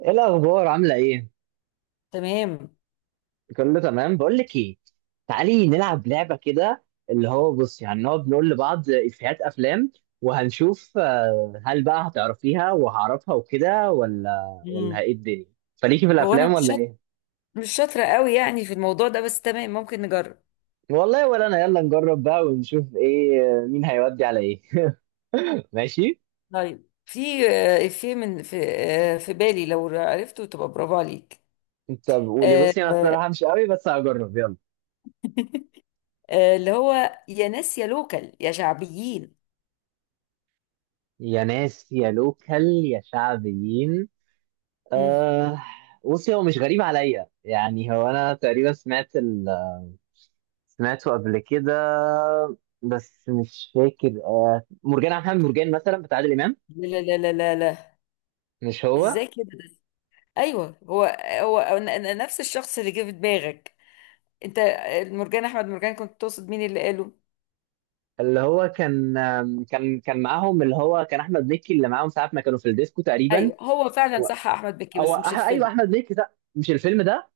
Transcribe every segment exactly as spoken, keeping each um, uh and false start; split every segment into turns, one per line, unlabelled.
ايه الاخبار؟ عامله ايه؟
تمام.
كله تمام. بقول لك ايه، تعالي نلعب لعبه كده. اللي هو بص، يعني نقعد نقول لبعض افيهات افلام وهنشوف، آه، هل بقى هتعرفيها وهعرفها وكده ولا ولا
امم
ايه الدنيا؟ فليكي في
هو انا
الافلام
مش
ولا
شاط...
ايه؟
مش شاطره قوي يعني في الموضوع ده، بس تمام، ممكن نجرب.
والله ولا انا. يلا نجرب بقى ونشوف ايه، آه، مين هيودي على ايه. ماشي.
طيب، في آه، في من في آه، في بالي، لو عرفته تبقى برافو عليك.
طب قولي،
آه،
بصي انا
آه،
الصراحه مش قوي بس هجرب، يلا.
آه، اللي هو يا ناس يا لوكال يا شعبيين.
يا ناس يا لوكال يا شعبيين.
مم.
أه. بصي، هو مش غريب عليا، يعني هو انا تقريبا سمعت ال... سمعته قبل كده، بس مش فاكر. أه، مرجان عبد الحميد، مرجان مثلا بتاع عادل امام؟
لا لا لا لا لا لا.
مش هو.
ازاي كده؟ ايوه هو. هو أنا- أنا نفس الشخص اللي جه في دماغك. انت آه، مرجان احمد مرجان كنت تقصد، مين اللي قاله؟
اللي هو كان آم، كان كان معاهم، اللي هو كان احمد مكي اللي معاهم ساعه ما كانوا في الديسكو تقريبا.
ايوه هو فعلا
و...
صح، احمد مكي،
او
بس مش
أح... ايوه،
الفيلم.
احمد مكي ده، مش الفيلم ده.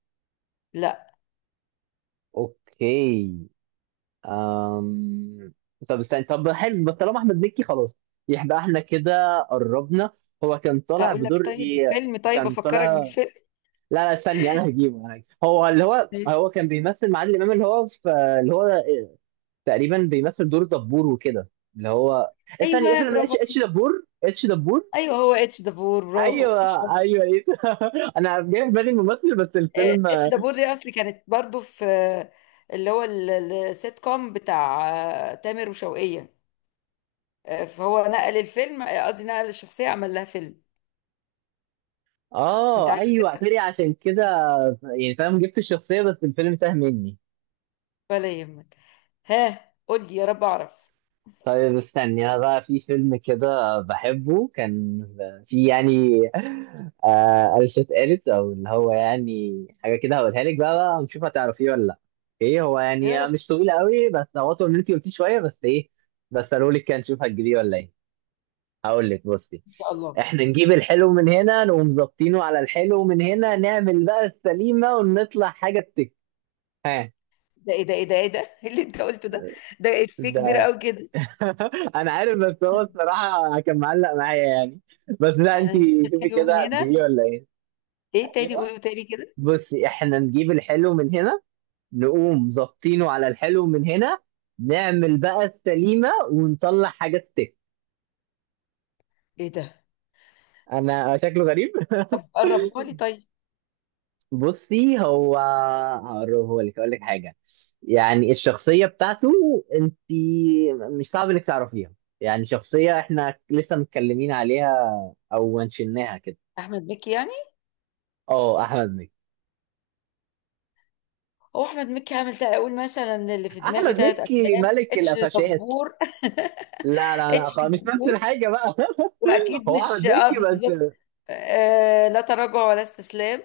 لا.
اوكي. أم... طب استنى، طب حلو، بس طالما احمد مكي خلاص، يبقى احنا كده قربنا. هو كان طالع
اقول لك؟
بدور
طيب
ايه؟
الفيلم، طيب
كان طالع،
افكرك بالفيلم.
لا لا ثانية، انا هجيبه انا هجيبه. هو اللي هو،
طيب.
هو كان بيمثل مع عادل امام، اللي هو في، اللي هو تقريبا بيمثل دور دبور وكده، اللي هو، ثانية،
ايوه
فيلم
برافو
اتش اتش
عليك.
دبور، اتش دبور.
ايوه هو اتش دبور، برافو
ايوه
شاطر.
ايوه ايه. انا جاي في بالي الممثل بس
آه،
الفيلم.
اتش دبور دي اصلي كانت برضو في آه، اللي هو ال- ال- السيت كوم بتاع آه، تامر وشوقية. آه، فهو نقل الفيلم، آه، قصدي نقل الشخصية، عمل لها فيلم. انت
اه
عارف
ايوه،
كده.
اعتري عشان كده. يعني فاهم، جبت الشخصية بس الفيلم تاه مني.
ولا يهمك. ها، قول لي يا رب اعرف.
طيب استني، انا بقى في فيلم كده بحبه كان، في يعني، آه قرشة قالت، او اللي هو يعني حاجه كده هقولها لك بقى بقى ونشوف هتعرفيه ولا لا. ايه هو
يا
يعني
رب.
مش طويل قوي، بس هو طول ان انت قلتيه شويه بس ايه، بس قالوا لك كده، نشوف هتجيبيه ولا ايه. هقول لك، بصي،
ان شاء الله.
احنا نجيب الحلو من هنا، نقوم ظابطينه على الحلو من هنا، نعمل بقى السليمه ونطلع حاجه تك. ها.
ده ايه ده ايه ده ايه ده؟ إيه اللي انت قلته ده؟ ده افيه كبير قوي كده.
انا عارف، بس هو الصراحه كان معلق معايا يعني. بس لا انت،
احنا هنجيب
شوفي
حاجة من
كده
هنا.
هتجيبيه ولا ايه.
ايه تاني؟
ايوه.
قولوا تاني كده.
بصي، احنا نجيب الحلو من هنا، نقوم ظابطينه على الحلو من هنا، نعمل بقى السليمه ونطلع حاجه ستيك.
ايه ده؟
انا شكله غريب.
طب قربها لي طيب.
بصي هو، هقربه لك، اقول لك حاجه، يعني الشخصيه بتاعته، انت مش صعب انك تعرفيها، يعني شخصيه احنا لسه متكلمين عليها، او منشناها كده.
احمد مكي يعني.
اه احمد مكي.
هو احمد مكي عامل تا- اقول مثلا اللي في دماغي
احمد
ثلاث
مكي
افلام،
ملك
اتش
القفشات.
دبور.
لا لا لا،
اتش
خلاص مش نفس
دبور.
الحاجه بقى.
واكيد
هو
مش
احمد
اه
مكي
بالظبط.
بس.
آه لا تراجع ولا استسلام.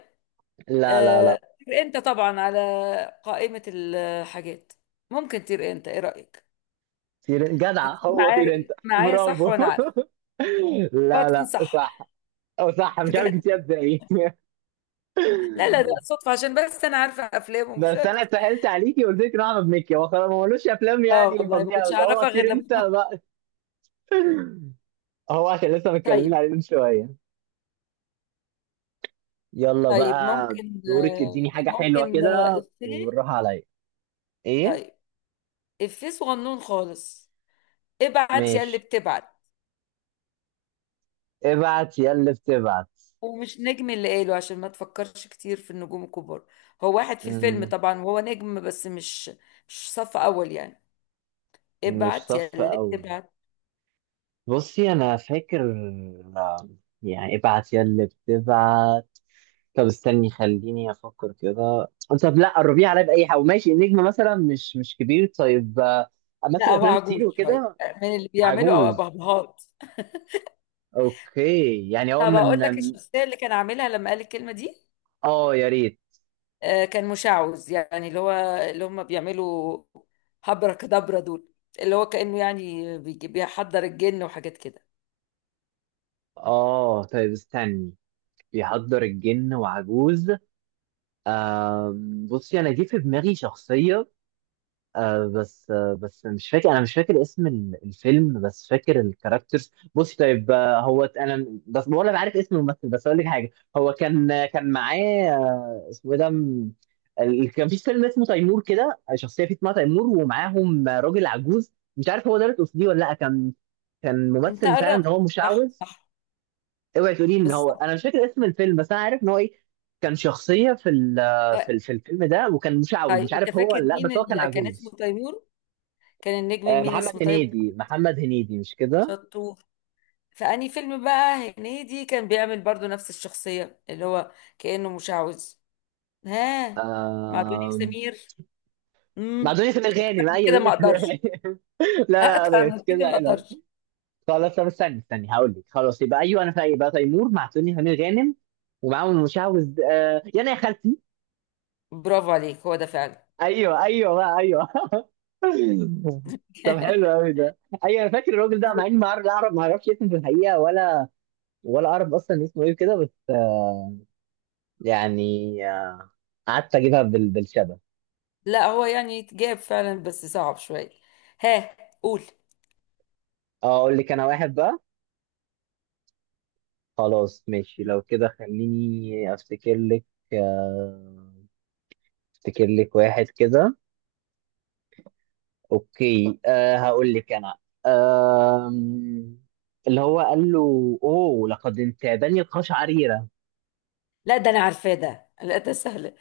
لا لا
آه
لا.
طير انت طبعا على قائمة الحاجات. ممكن تطير انت، ايه رأيك؟
طير جدع،
هتيجي
هو طير انت،
معايا معايا صح،
برافو.
وانا عارفه. اه
لا
تكون
لا،
صح.
صح. او صح، مش عارف
بجد.
جبتيها ازاي.
لا لا، ده صدفة عشان بس انا عارفة افلامه، مش
بس انا
اكتر.
سهلت عليكي وقلت لك إن هو احمد مكي، هو خلاص ما ملوش افلام
اه
يعني
والله ما
فظيعه
كنتش
أوي. هو
اعرفها غير
طير
لما...
انت بقى. هو عشان لسه متكلمين
طيب.
عليه من شويه. يلا
طيب،
بقى،
ممكن
دورك، اديني
آه،
حاجه حلوه
ممكن آه،
كده
افيه.
وبالراحه عليا. ايه؟
طيب افيه صغنون خالص. ابعت يا اللي
ماشي.
بتبعت.
ابعت يا اللي بتبعت.
ومش نجم اللي قاله، عشان ما تفكرش كتير في النجوم الكبار. هو واحد في الفيلم
مم،
طبعا، وهو نجم، بس مش مش صف اول يعني.
مش
ابعت يا
صف
اللي
أول.
بتبعت.
بصي أنا فاكر، آه، يعني ابعت يا اللي بتبعت. طب استني، خليني أفكر كده. طب لا، قربيه عليا بأي حاجة. ماشي، النجم مثلا مش مش كبير، طيب، آه،
لا،
مثل
هو
أفلام كتير
عجوز شويه،
وكده.
من اللي بيعملوا او
عجوز.
بهبهات.
أوكي، يعني هو
طب اقول
من.
لك الشخصيه اللي كان عاملها لما قال الكلمه دي.
آه يا ريت.
آه، كان مشعوذ، يعني اللي هو، اللي هم بيعملوا هبرك دبرة دول، اللي هو كأنه يعني بيجي- بيحضر الجن وحاجات كده.
آه طيب استني، بيحضر الجن وعجوز. آم، بصي أنا جه في دماغي شخصية، آه بس، آه بس مش فاكر، انا مش فاكر اسم ال- الفيلم، بس فاكر الكاركترز. بص طيب، آه هو ت- انا بس ولا عارف اسم الممثل، بس اقول لك حاجه. هو كان، آه، كان معاه، آه اسمه ايه ده، م- ال- كان في فيلم اسمه تيمور كده، شخصيه فيه اسمها تيمور، ومعاهم آه، راجل عجوز، مش عارف هو ده اللي تقصديه ولا لا. كان كان
انت
ممثل فعلا ان
قربت.
هو
صح
مشعوذ.
صح.
اوعي تقولي ان هو،
بالظبط.
انا مش فاكر اسم الفيلم بس انا عارف ان هو ايه. كان شخصيه في ال-
آه،
في ال- في الفيلم ده، وكان مشعوذ
طيب،
مش
انت
عارف هو
فاكر
ولا لا،
مين
بس هو كان
اللي كان اسمه
عجوز.
تيمور؟ كان النجم
آه،
مين
محمد
اسمه طيب؟
هنيدي، محمد هنيدي، مش كده؟
شطور. فأني فيلم بقى هنيدي كان بيعمل برضو نفس الشخصية، اللي هو كأنه مشعوذ. ها. مع دنيا
آم،
سمير.
مع
امم
دنيا سمير
اكتر
غانم،
من كده
ايوه
ما
دنيا سمير غانم.
اقدرش.
لا
اكتر
لا، مش
من كده
كده
ما
حلو.
اقدرش.
خلاص، طب استني استني، هقول لك، خلاص يبقى ايوه، انا فايق بقى، تيمور مع دنيا سمير غانم ومعاهم المشعوذ، آه، يانا يا خالتي.
برافو عليك، هو ده فعلا.
ايوه ايوه بقى، ايوه. طب حلو قوي ده. ايوه انا فاكر الراجل ده، مع اني ما اعرف، لا أعرف- ما اعرفش اسمه في الحقيقه، ولا ولا اعرف اصلا اسمه ايه كده، بس آه، يعني آه، قعدت اجيبها بال- بالشبه.
لا، هو يعني يتجاب فعلا بس صعب شوية. ها. قول.
اه اقول لك انا واحد بقى. خلاص ماشي، لو كده خليني افتكر لك، آه، افتكر لك واحد كده. اوكي أه، هقول لك انا، آم، اللي هو قال له، اوه لقد انتابني القش عريرة.
لا ده انا عارفاه ده، لا ده سهل.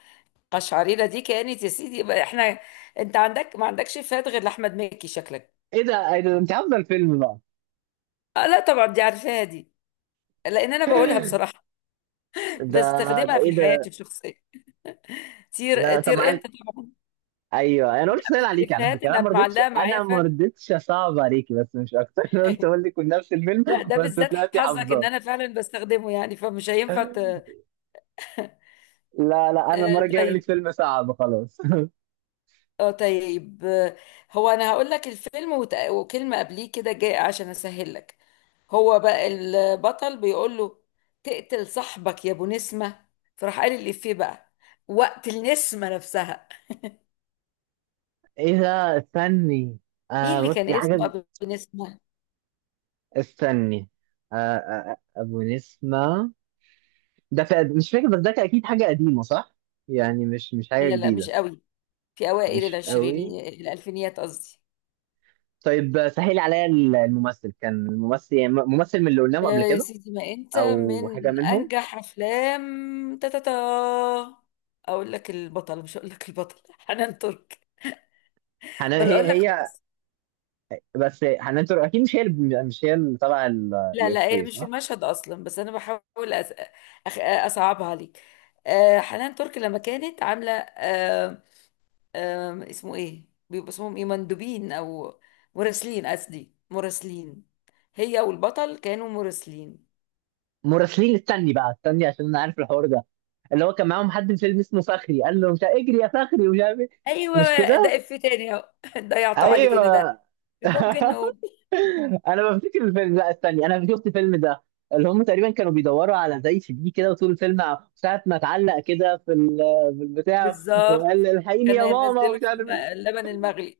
قشعريرة دي كانت، يا سيدي يبقى احنا. انت عندك ما عندكش، فات غير لاحمد مكي شكلك.
ايه ده، ايه ده، انت عارفه الفيلم بقى؟
آه لا طبعا دي عارفاها دي، لان انا بقولها بصراحة،
ده، ده
بستخدمها
ايه
في حياتي
ده؟
الشخصية. طير
لا طب
طير انت
معاك.
طبعا.
ايوه، انا قلت سهل
من
عليك على
الافيهات
فكره، انا
اللي
ما رضيتش،
معلقة معايا
انا ما
فعلا.
رضيتش اصعب عليكي بس مش اكتر. انا قلت اقول لك من نفس الفيلم.
لا ده
بس
بالذات
طلعتي
حظك ان
حافظاه.
انا فعلا بستخدمه يعني، فمش هينفع ت... آه،
لا لا، انا المره الجايه اقول لك
طيب.
فيلم صعب خلاص.
اه طيب. هو انا هقول لك الفيلم وت- وكلمة قبليه كده جاي عشان اسهل لك. هو بقى البطل بيقول له، تقتل صاحبك يا ابو نسمة. فراح قال الإفيه بقى، وقت النسمة نفسها.
ايه ده؟ استني،
مين
آه
اللي
بص
كان
دي حاجة.
اسمه ابو نسمة؟
استني، آه آه آه، ابو نسمة، ده في... مش فاكر، بس ده كان اكيد حاجة قديمة صح؟ يعني مش مش حاجة
لا لا مش
جديدة.
قوي، في اوائل
مش قوي.
العشرينيات، الالفينيات قصدي.
طيب سهل عليا، ال- الممثل كان، الممثل يعني ممثل من اللي قلناهم
آه
قبل
يا
كده،
سيدي ما انت
او حاجة
من
منهم.
انجح افلام. تاتاتا. اقول لك البطل، مش هقول لك البطل. حنان ترك.
حنان،
ولا
هي؟
اقول لك
هي،
خلاص.
بس حنان ترك اكيد مش هي اللي، مش هي اللي طالعة ال-
لا لا، هي
الافيه
مش في
صح؟
المشهد اصلا، بس انا بحاول أس... أخ... اصعبها عليك. آه حنان ترك لما كانت عامله آه آه اسمه ايه بيبقوا، اسمهم ايه، مندوبين او مراسلين، قصدي مراسلين. هي والبطل كانوا مراسلين.
مراسلين، استني بقى استني، عشان انا عارف الحوار ده. اللي هو كان معاهم حد في فيلم اسمه فخري، قال له مش اجري يا فخري، ومش عارف إيه. مش
ايوه
كده؟
ده اف تاني اهو. ضيعتوا علينا ده.
ايوه.
ممكن نقول.
انا بفتكر الفيلم، لا استني، انا شفت الفيلم ده. اللي هم تقريبا كانوا بيدوروا على زي سي دي كده، وطول الفيلم ع- ساعة ما اتعلق كده في ال- في البتاع، وقال
بالظبط.
الحقيني
كان
يا ماما،
ينزله
ومش
في
عارف
الم-
ايه.
اللبن المغلي.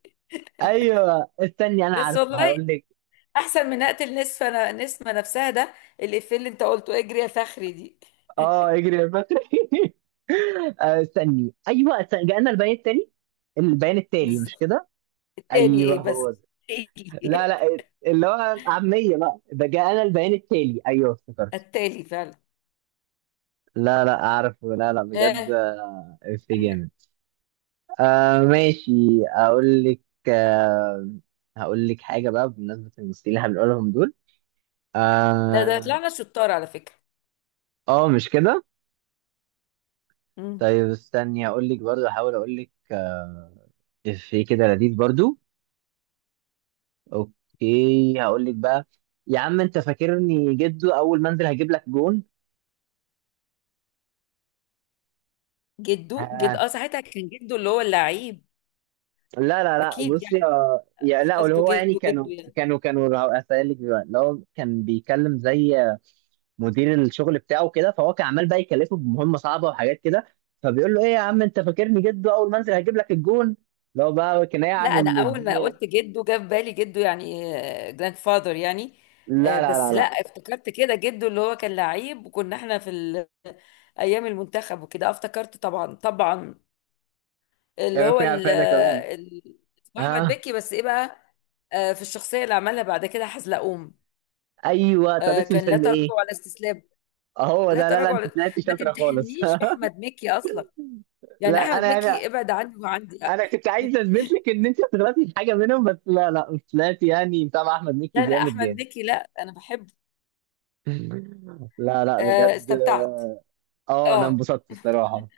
ايوه استني، انا
بس
عارفه
والله
هقول لك.
احسن من اقتل نصف انا نسمه نفسها ده، الافيه اللي انت قلته اجري يا فخري دي.
اه، اجري يا بكري. آه، استني، ايوه استني، جاءنا البيان التالي. البيان التالي، مش
بالظبط.
كده؟
تاني
ايوه
ايه بس؟
هو ده. لا لا، اللي هو عاميه بقى ده، جاءنا البيان التالي، ايوه افتكرت.
التالي فعلا.
لا لا اعرف، لا لا، بجد.
ها.
في جامد. آه ماشي، اقول لك، آه، هقول لك حاجه بقى بمناسبه الممثلين اللي هنقولهم دول.
ده ده
اه.
طلعنا شطار على فكرة.
آه، مش كده؟
مم.
طيب استني، هقول لك برضو، هحاول اقول لك، آه، في كده لذيذ برضو. اوكي هقول لك بقى، يا عم انت فاكرني جدو، اول ما انزل هجيب لك جون.
جده جد
آه.
اه ساعتها كان جده اللي هو اللعيب.
لا لا لا،
اكيد
بصي،
يعني،
آه يا
مش
لا، اللي
قصده
هو يعني
جده
كانوا،
جده يعني.
كانوا كانوا هسألك دلوقتي، اللي هو كان بيتكلم زي مدير الشغل بتاعه كده، فهو كان عمال بقى يكلفه بمهمه صعبه وحاجات كده، فبيقول له ايه يا عم انت فاكرني جد، اول ما انزل هجيب لك الجون. لو بقى كنايه
لا
عن
انا
ان
اول ما
الدنيا.
قلت جده، جه في بالي جده يعني، جراند فاذر يعني. آه،
لا لا
بس
لا
لا
لا
افتكرت كده، جده اللي هو كان لعيب وكنا احنا في ال- ايام المنتخب وكده، آه، افتكرت طبعا طبعا.
يا
اللي هو
بيكون عارف
ال-
ده كمان.
ال- اسمه احمد
اه،
بكي، بس ايه بقى؟ آه، في الشخصيه اللي عملها بعد كده حزلقوم،
ايوه. طب
آه،
اسم
كان لا
الفيلم ايه؟
تراجع ولا استسلام.
اهو
لا
ده، لا لا
تراجع
انت
ولا...
طلعت
ما
شاطره خالص.
تمتحنيش باحمد مكي اصلا، يعني
لا انا
احمد مكي
يعني،
ابعد عني وعندي لا.
انا كنت عايز اثبت لك ان انت طلعتي في حاجه منهم، بس لا لا مش طلعتي، يعني متابع احمد مكي
لا لا،
جامد
احمد
جامد.
مكي لا، انا بحبه.
لا لا
آه،
بجد.
استمتعت.
اه انا
اه.
انبسطت الصراحه.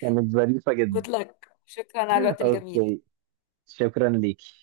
كانت ظريفه جدا.
جود لك، شكرا على الوقت الجميل.
اوكي، شكرا ليك.